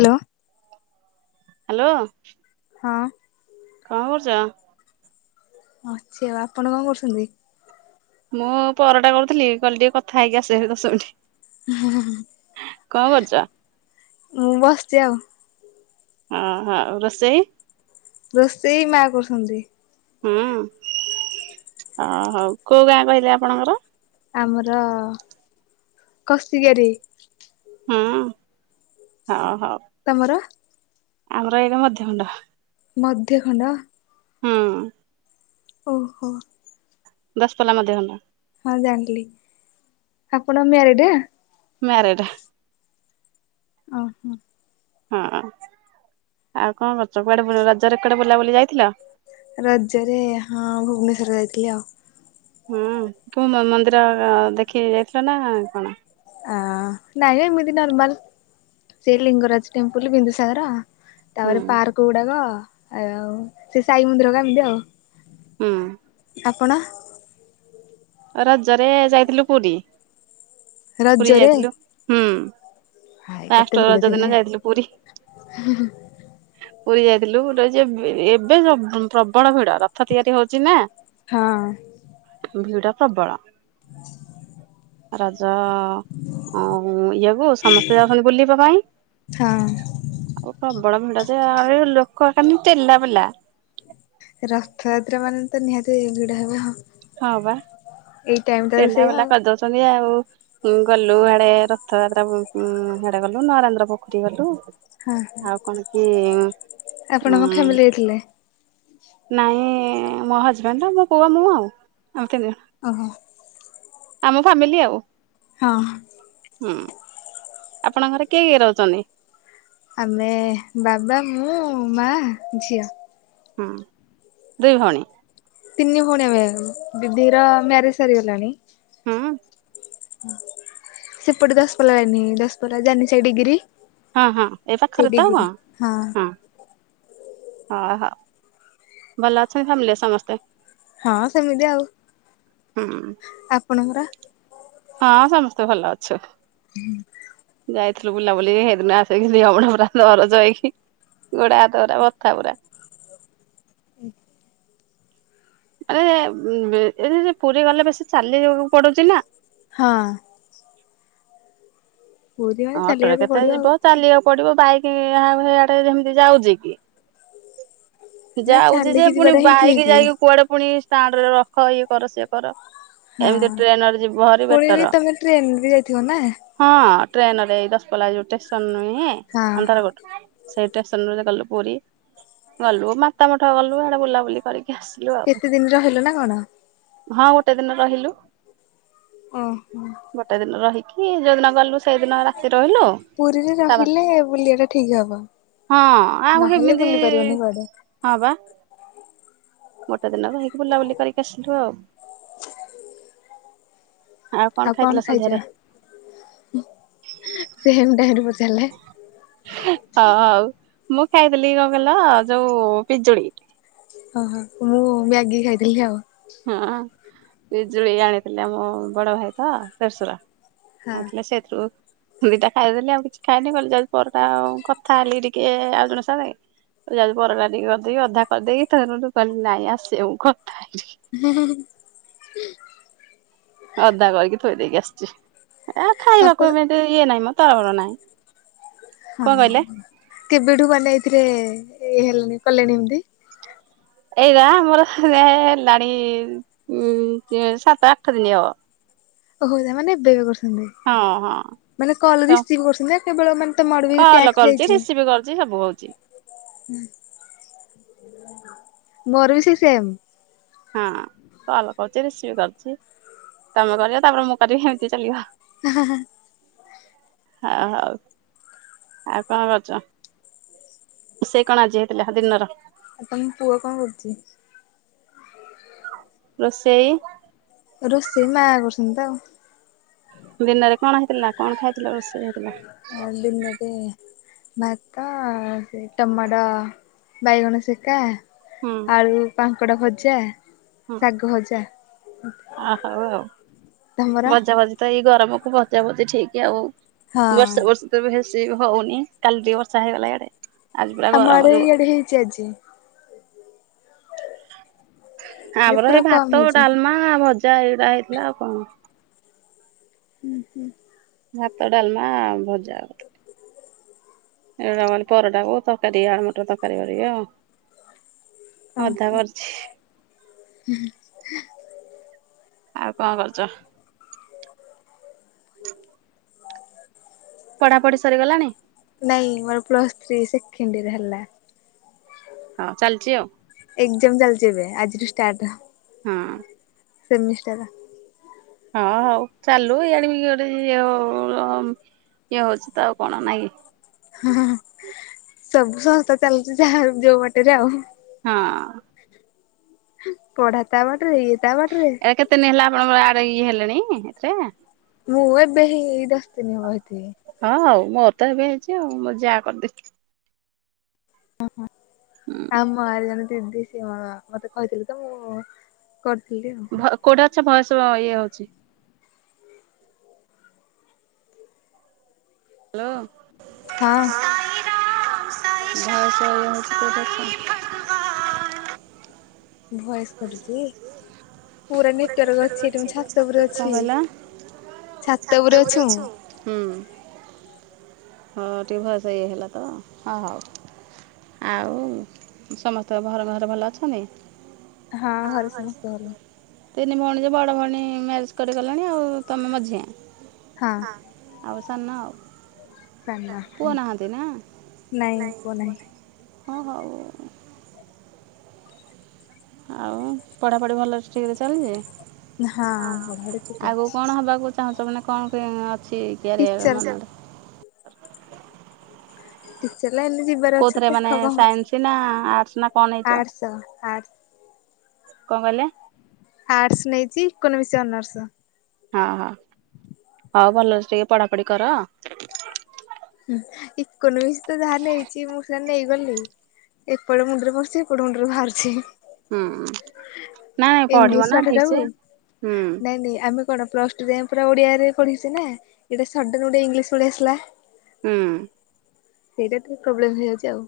Hello. Hello. ହଁ। କଣ କରୁଛ? ଅଛି ଆଉ ଆପଣ କଣ କରୁଛନ୍ତି? ମୁଁ ପରଟା କରୁଥିଲି କହିଲି ଟିକେ କଥା ହେଇକି ଆସେ ଦଶ ମିନିଟ୍। ହା ହା ହା କଣ କରୁଛ? ମୁଁ ବସିଛି ଆଉ। ଓ ହଉ ରୋଷେଇ? ରୋଷେଇ ମା କରୁଛନ୍ତି। ହୁଁ ଅ ହଉ କୋଉ ଗାଁ କହିଲେ ଆପଣଙ୍କର? ଆମର [unintelligible] ହୁଁ ହ ହଉ। ତମର? ଆମର [unintelligible] ମଧ୍ୟମୁଣ୍ଡ। ମଧ୍ୟଖଣ୍ଡ? ହଁ ଓହୋ! ଦଶପାଲା ମାେହ ହେଲା ହଁ ଜାଣିଲି ଆପଣ ମିୟାରେଡ୍ ମ୍ୟାରଡ଼୍ ଓହୋ! ହଁ ଆଉ କଣ କରୁଛ? କୁଆଡେ ରଜ ରେ କୁଆଡେ ବୁଲାବୁଲି ଯାଇଥିଲ? ରଜରେ ହଁ ଭୁବନେଶ୍ଵର ଯାଇଥିଲି ଆଉ। ହଁ କେଉଁ ମନ୍ଦିର ଦେଖି ଯାଇଥିଲ ନା କଣ? ଅ ନାଇଁ ଏମିତିି ନର୍ମାଲ ସେ ଲିଙ୍ଗରାଜ ଟେମ୍ପଲ ବିନ୍ଦୁସାଗର। ହୁଁ ତାପରେ ପାର୍କ ଗୁଡ଼ାକ ଆ ଆଉ ସେ ସାଇମନ୍ଦିର କମିତି ଆଉ ହୁଁ ଆପଣ? ରଜରେ ଯାଇଥିଲୁ ପୁରୀ। ପୁରୀ ରଜରେ ଯାଇଥିଲୁ ହୁଁ ହାଏ କେତେ ଫାଷ୍ଟ ଭିଡ ରଜ ଥିବେ ଦିନ ଯାଇଥିଲି ପୁରୀ। ପୁରୀ ଯାଇଥିଲୁ ଏବେ ପ୍ରବଳ ଭିଡ ରଥ ତିଆରି ହଉଛି ନା। ହଁ ଭିଡ଼ା ପ୍ରବଳ, ହୁଁ ରଜ ଆଉ ଇଆକୁ ସମସ୍ତେ ଯାଉଛନ୍ତି ବୁଲିବା ପାଇଁ। ହଁ। ଆଉ ପ୍ରବଳ ଭିଡ଼ ଯେ ଆ ଲୋକ କୋ ଚେଲା ବଲା ରଥଯାତ୍ରା ମାନେ ତ ନିହାତି ଭିଡ ହେବ ହଁ ହଁ ପା ଏଇ ଟାଇମ ଟା ତ ଟେନା ସେଇଆ ବେଲା ଆଉ। କରିଦଉଛନ୍ତି ଆଉ। ଗଲୁ ଆଡେ ରଥଯାତ୍ରା ସେଆଡେ ଗଲୁ ନରେନ୍ଦ୍ର ପୋଖରୀ ଗଲୁ। ହଁ ହଁ। ଆଉ କଣ କି ଆପଣ କଣ ଉଁ। ଫ୍ୟାମିଲି ଯାଇଥିଲେ? ନାଇଁ ମୋ ହଜବେଣ୍ଡ ମୋ ପୁଅ ମୁଁ ଆଉ ଆଉ ତିନିଦିନ। ଓହୋ ଆମ ଫାମିଲି ଆଉ। ହଁ। ହଁ। ଆପଣଙ୍କ ଘରେ କିଏ କିଏ ରହୁଛନ୍ତି। ଆମେ ବାବା ମୁଁ ମା ଝିଅ। ହୁଁ ଦୁଇ ଭଉଣୀ। ତିନି ଭଉଣୀ ଆମେ ଦିଦିର ମ୍ୟାରେଜ ସରିଗଲାଣି। ହଁ।। ସେପଟେ ଦଶପଲା ଜାନି ଦଶପଲା ଜାାନି ସେଇ ଡିଗିରି।। ହଁ ହଁ ଏବେ ପାଖରେ ତ ହଉ ହଁ। ହଁ ହଉ ଭଲ ଅଛନ୍ତି ଫାମିଲେ ରେ ସମସ୍ତେ। ହଁ ସେମିତି ଆଉ ହୁଁ ଆପଣ। ହଁ ସମସ୍ତେ ଭଲ ଅଛନ୍ତୀ। ଯାଇଥିଲୁ ବୁଲାବୁଲି ସେଇଦିନ ଆସି [unintelligible] ଯାଇକି। ଗୋଡା ହାତ ଗୁରା ବଥା ପୁରା। ଆରେ ଉଁ ବେ ଏ ପୁରୀ ଗଲେ ବେଶୀ ଚାଲି ବାକୁ ପଡୁଛି ନା। ହଁ। ପୁରୀ ମାନେ ହଁ ଅଟୋରେ ଚାଲିବାକୁ କେତେ ପଡିବ ଆଉ ଯିବ ଚାଲିବାକୁ ପଡିବ ବାଇକ ଇଆଡେ ଯେମତି ଯାଉଛି କି। ନା ଯାଉଛି ଯେ ଚାଲିକି ପୁଣି ଯିବାଟା ହିଁ ବାଇକ ଠିକ। ଯାଇକି କୁଆଡେ ପୁଣି ଷ୍ଟାଣ୍ଡ ରେ ରଖ ଇଏ କର ସିଏ କର। ହଁ। ଏମିତି ଟ୍ରେନରେ ଯିବ ଭାରି ପୁଣି ବି ବେଟର। ତମେ ଟ୍ରେନ ବି ଯାଇଥିବ ନା? ହଁ ଟ୍ରେନରେ ଏଇ ଦଶ ପଲା ଯୋଉ ଷ୍ଟେସନ ନୁହେଁ ହଁ। ଅନ୍ଧାରକୋଟ। ସେଇ ଷ୍ଟେସନରୁୁ ଗଲୁ ପୁରୀ ଗଲୁ ମାତା ମଠ ଗଲୁ ଆଡେ ବୁଲାବୁଲି କରିକି ଆସ। କେତେ ଦିନି ରହିଲ ନା କଣ। ହଁ ଗୋଟେ ଦିନ ରହିଲୁ। ଓ ହୋ। ଗୋଟେ ଦିନ ରହିକି ଯେଉଁଦିନ ଗଲୁ ସେଇଦିନ ରାତି ରହିଲୁ। ପୁରୀରେ ତା ବା ରହିଲେ ବୁଲିବା ଟା ଠିକ ହବ ହଁ ଆଉ ନହେଲେ ହେମିତି ବୁଲି ପାରିବନି କୁଆଡେ। ହଁ ବା। ଗୋଟେ ଦିନ ରହିକି ବୁଲାବୁଲି କରିକି ଆସିଲୁ ଆଉ। ଆଉ କଣ ଖାଇଛ ହୁଁ ସେମ ଟାଇମରେ ପଚାରିଲେ। ହଁ ହଉ ମୁଁ ଖାଇଥିଲି କଣ କହିଲ ଯୋଉ ପିଜୁଳି। ଓହୋ ମୁଁ ମ୍ୟାଗି ଖାଇଥିଲି ଆଉ। ହଁ ପିଜୁଳି ଆଣିଥିଲେ ମୋ ବଡ ଭାଇ ତ ଦେଢଶୁର। ହଁ ଆଣିଥିଲେ ସେଇଥିରୁ। ରୁ ଦିଟା ଖାଇଦେଲି ଆଉ କିଛି ଖାଇନି କହିଲି ଯାଉଛି ପରଟା ଆଉ କଥା ହେଲି ଟିକେ ଆଉ ଜଣେ ସାଙ୍ଗରେ। କହିଲି ଯାଉଛି ପରଟା ଟିକେ କରିଦେଇକି ଅଧା କରିଦେଇକି ତା ପରେ କହିଲି ନାଇଁ ଆସେ ମୁଁ କଥା ହେଇକିରି। [unintelligible] ଅଧା କରିକି ଥୋଇ ଦେଇକି ଆସିଛି ଏ ଆପଣ ଖାଇବାକୁ ଏମିତି ଇଏ ନାହିଁ ମ ତରବର ନାହିଁ। ହଁ କଣ କହିଲେ କେବେଠୁ ମାନେ ଏଥିରେ ଇଏ ହେଲେଣି କଲେଣି ଏମତି। ଏଇବା ମୋର ହେ ହେଲାଣି ଉଁ ଏ ସାତ ଆଠ ଦିନି ହଵ। ଓହୋ ତା ମାନେ ଏବେ ଏବେ କରୁଛନ୍ତି ହଁ ହଁ ମାନେ କଲ ତ ରିସିଭ୍ କରୁଛନ୍ତି। କେବଳ ମାନେ ତମ ଆଡୁକୁ କିଛି କଲ ଟ୍ୟାକ୍ସ କରୁଛି ଯାଇଛି। ରିସିଭ୍ କରୁଛି ସବୁ ହଉଛି ମୋର ବି ସେଇ ସେମ୍। ହଁ କଲ କହୁଛି ରିସିଭ କରୁଛି ତମେ କରିବ ତାପରେ ମୁଁ କରିବି ଏମିତି ଚାଲିବ। [unintelligible] ହଁ ହଉ ଆଉ କଣ କରୁଛ? ରୋଷେଇ କଣ ଆଜି ହେଇଥିଲା ଦିନର। ଆଉ ତମ ପୁଅ କଁ କରୁଛି? ରୋଷେଇ। ରୋଷେଇ ମା କରୁଛନ୍ତି ତ ଆଉ। ଦିନରେ କଣ ହେଇଥିଲା କଣ ଖାଇଥିଲା ରୋଷେଇ ହେଇଥିଲା। ଆ ଦିନରେ। ଭାତ ସେ ଟମାଟ ବାଇଗଣ ସେକା। ହୁଁ ଆଳୁ କାଙ୍କଡା ଭଜା ହୁଁ ଶାଗ ଭଜା। ଆ ହଉ ତମର? ଭଜା ଭଜି ତ ଏଇ ଗରମକୁ ଭଜା ଭଜି ଠିକ ଆଉ। ହଁ। ବର୍ଷା ବର୍ଷି ତ ବେଶୀ ହଉନି କାଲି ଟିକେ ବର୍ଷା ହେଇଗଲା ଇଆଡେ। ଆଜି ପୁରା ଆମ ଗରମ ଆଡେ ଯୋର। ଇଆଡେ ହେଇଛି ଆଜି ଯେ ଆମର ପୁରା ହେଇ କମ ଭାତ ହେଇଛି ଡାଲମା ଭଜା ଏଇଗୁରା ହେଇଥିଲା ଆଉ କଣ। ହୁଁ ହୁଁ। ଭାତ ଡାଲମା ଭଜା। ଏଇଟା ମାନେ ପରଟା କ ତରକାରୀ ଆଳୁ ମଟର ତରକାରୀ କରିବି ଆଉ। ଅଧା ହଁ। କରିଛି ଆଉକଁ କରୁଚ? [inaudible] ପଢାପଢି ସରିଗଲାଣି? ନାଇଁ ମୋର ପ୍ଲସ୍ ଥ୍ରୀ ସେକେଣ୍ଡ ଇୟର ହେଲା। ହଁ ଚାଲିଛି ଆଉ। ଏକ୍ଜାମ ଚାଲିଛି ଏବେ ଆଜିଠୁ ଷ୍ଟାର୍ଟ। ହଁ। ସେମିଷ୍ଟର। ହଁ ହଉ ଚାଲୁ ଇଆଡେ ବି ଗୋଟେ ଇଏ ଇଏ ହଉଛି ତ ଆଉ କଣ ନାଇଁ। ହଁ ସବୁ ସଂସ୍ଥା ଚାଲୁଛି ଯାହା ଯୋଉ ବାଟରେ ଆଉ। ହଁ। ପଢା ତା ବାଟରେ ଇଏ ତା ବାଟ ରେ। ଏଟା କେତେ ଦିନ ହେଲା ଆପଣଙ୍କର ଆଡେ ଇଏ ହେଲେଣି ଏଥିରେ? ମୁଁ ଏବେ ହେଇ ଦସ ଦିନ ହବ ହେଇଥିନି। ହଁ ହଉ ମୋ ତ ଏବେ ହେଇଛି ଆଉ ମୋ ଯା କରିଦେ ଓ ହୋ ଆମ ଆରେ ଜଣେ ଦିଦି ସି ମ ମତେ କହିଥିଲେ ତ ମୁଁ କରିଥିଲି ଆଉ। ହୁଁ। କୋଉଠି ଅଛ ବଏସ ଇଏ ହଉଛି। ହ୍ୟାଲୋ। ହଁ। [unintelligible] ଭଏସ କଟୁ ଚି। ପୁରା ନେଟୱାର୍କ ଅଛି ଏଠି ମୁ ଛାତପୁର କଣ ଅଛି। କହିଲ? ଛାତ ଉପରେ ଅଛି ମୁଁ। ହୁଁ ହଁ ଟିକ ଭଏସ ଇ ଏହେଲା ତ ହଉ। ଆଉ ସମସ୍ତଙ୍କ ଘର ଘରେ ଭଲ ଅଛନ୍ତି? ହଁ ଘରେ ସମସ୍ତେ ଭଲ। ତିନି ଭଉଣୀ ଯେ ବଡ ଭଉଣୀ ମ୍ୟାରେଜ କରିଗଲେଣି ଆଉ ତମେ ମଝିଆ। ହଁ ଆଉ ସାନ। ସାନ ପୁଅ ନାହାନ୍ତି ନା ନାଇଁ ପୁଅ ନାହିଁ ହଁ ହଉ। ଆଉ ପଢ଼ାପଢ଼ି ଭଲ ଠିକରେ ଚାଲିଛି ହଁ ପଢାପଢି ଠିକ ଠାକ ଆଗକୁ ଅଛି। କଣ ହେବାକୁ ଚାହୁଁଛ ମାନେ କଣ ଅଛି କିଆରିଅର ଟିଚର ମାନେ ଟିଚର ଲାଇନ୍ ଯିବାର ଅଚି କୋଉଥିରେ ଦେଖ ମାନେ କଣହୋଉଛି ସାଇନ୍ସ ନା ଆର୍ଟସ୍ ନା କ'ଣ ନେଇଛ ଆର୍ଟସ ଆ କଁ କହିଲେ? ଆର୍ଟସ୍ ନେଇଛିି, ଇକୋ ନୋମିକ ଅନର୍ଷ। ହଁ ହଁ, ହଉ ଭଲ ଅଛି ଟିକେ ପଢାପଢି କର। ଇକୋନୋମିକସ ତ ଯାହା ନେଇଛି ମୁଁ ସେ ନେଇଗଲି। ଏପଡ ମୁଣ୍ଡରେ ପଛି ହେପଟୁ ମୁଣ୍ଡରୁ ବାହାରୁଛି। ହୁଁ, ନାଇଁ ପଢିବ ନା ଠିକ ସେ ହୁଁ। ହେଲେ ଆମ୍ କଣ ପ୍ଲସ୍ ଟୁ ଯାଏଁ ପୁରା ଓଡ଼ିଆରେ ପଢ଼ିଚି ନା ଏଇଟା ସଡ଼ନ୍ ଗୋଟେ ଇଂଲିଶ ପଳେଇ ଆସିଲା। ହୁଁ। ସେଇଟା ଟିକେ ପ୍ରୋବ୍ଲେମ ହୋଇ ଯାଉଛି ଆଉ।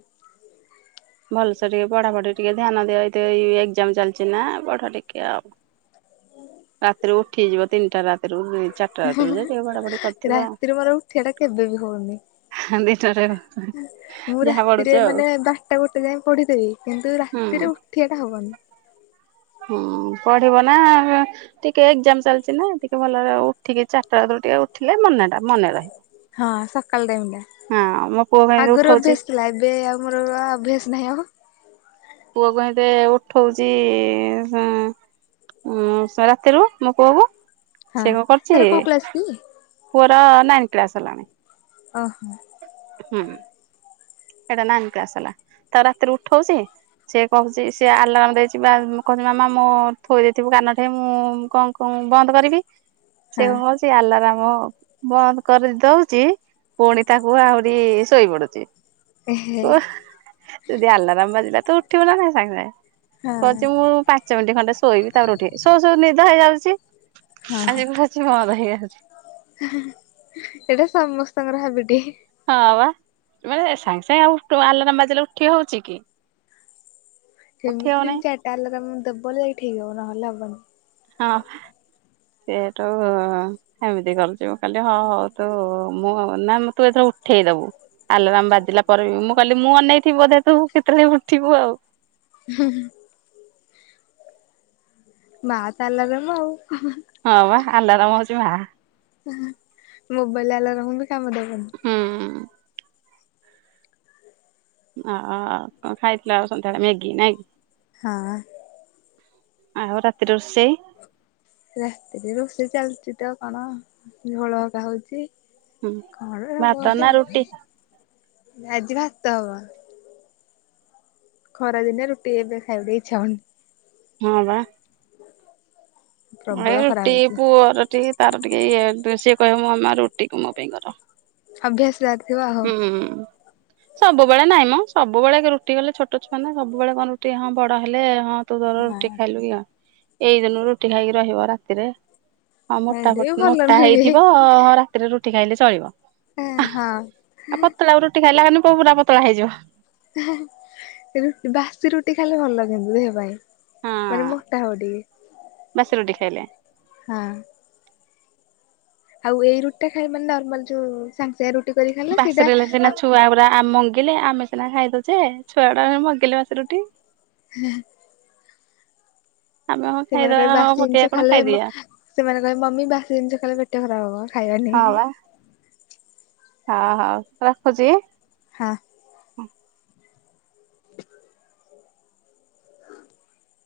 ଭଲସେ ଟିକେ ପଢାପଢି ଟିକେ ଧ୍ୟାନ ଦିଅ ଏ ଏକ୍ଜାମ ଚାଲିଛି ନା ପଢ ଟିକେ ଆଉ। ରାତିରେ ଉଠିଯିବ ତିନିଟା ରାତିରେ ଚାରିଟା ରାତିରୁ ଯେ ଟିକେ ପଢ଼ାପଢ଼ି କରିଥିବ ଆଉ। ରାତିରେ ମୋର ଉଠିବା ଟା କେବେ ବି ହଉନି। ଦିନରେ ମୁଁ ଯାହା ପଢ଼ୁଛ ରାତିରେ ଆଉ ମାନେ ବା ଵାର ଟା ଗୋଟେ ଯାଏ ପଢିଦେବି କିନ୍ତୁ ହୁଁ ରାତିରେ ଉଠିବାଟା ହବନି। ହୁଁ ପଢିବ ନା ଟିକେ ଏକ୍ଜାମ ଚାଲିଛି ନା ଟିକେ ଭଲରେ ଉଠିକି ଚାରଟା ଥରୁ ଟିକେ ଉଠିଲେ ମନେ ଟା ମନେ ରହେ। ହଁ ସକାଳ ମୋ ପୁଅ ଟାଇମ୍ କେମିତି ଆଗରୁ ଉଠଉଛି ଅଭ୍ୟାସ ଏବେ ଆମର ଅଭ୍ୟାସ ନାହିଁ ଆଉ। ପୁଅ କ ଏଁତେ ଉଠଉଛି ହଁ। ହୁଁ ରାତିରୁ ମୋ ପୁଅକୁ। ହଁ ସେ କଣ କରୁଛି ତାର କୋଉ କ୍ଲାସ କି ପୁଅର ନାଇନ୍ କ୍ଳାସ ହେଲାଣି। ଓ ହୋ। ହୁଁ। ସେଇଟା ନାଇନ୍ ହେଲା ତାକୁ ରାତିରେ ଉଠଉଛି। ସେ କହୁଛି ସେଏ ଆଲରାମ ଦେଇଛି ବା କଛି ମାମା ମୋ ଥୋଇ ଦେଇଥିବୁ କାନ ମୁଁ କଣ। ମୁଁ ବନ୍ଦ କରିବି। [inaudible] [unintelligible] ସେ ଆଲାରମ ବନ୍ଦ କରି ଦଉଛି ପୁଣି ତାକୁ ଆହୁରି ଶୋଇ ପଡୁଛି। ଏହେ ଯଦି ଆଲାରାମ ବାଜିଲା ତୁ ଉଠିବୁ ନା ନାଇଁ ସାଙ୍ଗେ ସାଙ୍ଗେ ହଁ କହୁଚି ମୁଁ ପାଖ ପାଞ୍ଚ ମିନିଟ ଖଣ୍ଡେ ଶୋଇବି ତାପରେ ଉଠି ଶୋଉ ଶୋଉ ନିଦ ହେଇଯାଉଛି ହଁ ଆଖି ବନ୍ଦ ହେଇଯାଉଛି। ଏଇଟା ସମସ୍ତଙ୍କର ହାବିଟି। ହଁ ବା ମାନେ ସାଙ୍ଗେ ସାଙ୍ଗେ ଆଉ ଉଠୁ ଆଲରାମ୍ ବାଜିଲେ ଉଠି ହଉଛି କି। ଉଠି ସେମିତିମି ହଉନାହିଁ ଚାରିଟା ଆଲାରାମ ଦେବ ଯାଇକି ଠିକ ହବ ନହେଲେ ହବନି। ହଁ ସେଇଠୁ। ସେମିତି କରିଛିବୁ କାଲି ହଁ ହଉ ତୁ ମୁଁ ନା ତୁ ଏଥର ଉଠେଇଦବୁ। ଆଲୋରାମ ବାଜିଲା ପରେ ବି ମୁଁ କହିଲି ମୁଁ ଅନେଇଥିବି ବଧେ ତୁ କେତେବେଳେ ଉଠିବୁ ଆଉ। ହୁଁ ହୁଁ। ମା ତାଲା ଦେବ ଆଉ। ହଁ ବା ଆଲରାମ ହଉଛି ମା। ମୋବାଇଲ ଆଲାରାମ ବି କାମ ଦେବନି। ହୁଁ। ହ କଣ ଖାଇଥିଲା ଆଉ ସନ୍ଧ୍ୟାଳେ ମ୍ୟାଗି ନାଇଁକି। ହଁ। ଆଉ ରାତିରେ ରୋଷେଇ। ରାତିରେ ରୋଷେଇ ଚାଲିଛି ତ କଣ ଝୋଳ ହେରିକା ହଉଛି। ହୁଁ କଣ ହବ ଭାତ ବୋଧେ ନା ରୁଟି। ଆଜି ଭାତ ହବ। ଖରା ଦିନେ ରୁଟି ଏବେ ଖାଇବାକୁ ଇଛା ହଉନି। ହଁ ବା। ଏ ପ୍ରବଳ ଖରା ରୁଟି ହଉଛି। ପୁଅର ଟିକେ ତାର ଟିକେ ଇଏ ସିଏ କହିବେ ମୋ ରୁଟିକୁୁ ମୋ ପାଇଁ କର। ଅଭ୍ୟାସ ଯାର। ହୁଁ। ସବୁବେଳେ ନାଇଁ ମଁ ସବୁବେଳେ ରୁଟି କଲେ ଛୋଟ ଛୁଆନା ସବୁବେଳେ କଣ ରୁଟି ହଁ ବଡ ହେଲେ ହଁ ତୁ ତୋର ରୁଟି ହଁ ଖାଇଲୁ [inaudible] ଏଇ ଦିନୁ ରୁଟି ଖାଇକି ରହିବ ରାତିରେ? ହଁ ମୋଟା ଏଇଟି ଭଲ ମୋଟା ନୁହେଁ। ହେଇଥିବ ରାତିରେ ରୁଟି ଖାଇଲେ ଚଳିବ। ଏ ହଁ। ପତଳାକୁ ରୁଟି ଖାଇଲା ହେନୁ ପୁଅ ପୁରା ପତଳା ହେଇଯିବ। ବାସି ରୁଟି ଖାଇଲେ ଭଲ କିନ୍ତୁ ଦେହ ପାଇଁ। ହଁ ମାନେ ମୋଟା ହବ ଟିକେ। ବାସି ରୁଟି ଖାଇଲେ। ହଁ। ଆଉ ଏଇ ରୁଟିଟା ଖାଇ ମାନେ ନମାଲ ଯୋଉ ସାଙ୍ଗ ସାଙ୍ଗ ରୁଟ ବାସି ରହିଲେ ସିନା ଛୁଆ ଗୁରା ଆମ କିଲେ। ଆମେ ସିନା ଖାଇଦଉଛେ। ଛୁଆଡା ମଗିଲେ ବାସି ରୁଟି। ହୁଁ- [inaudible] ଆମେ ହଁ ସେମାନେ କହି ଖାଇଦବା ହଁ ବାସିଜିନିଷ ପକେଇବା କଣ ଖାଇଲେ ମ ଖାଇଦିବା ସେମାନେ କହିବେ ମମି ବାସି ଜିନିଷ ଖାଇଲେ ପେଟ ଖରାପ ହବ ଖାଇବାନି। ହଁ ବା ହଁ ହଉ ରଖୁଛି। ହଁ।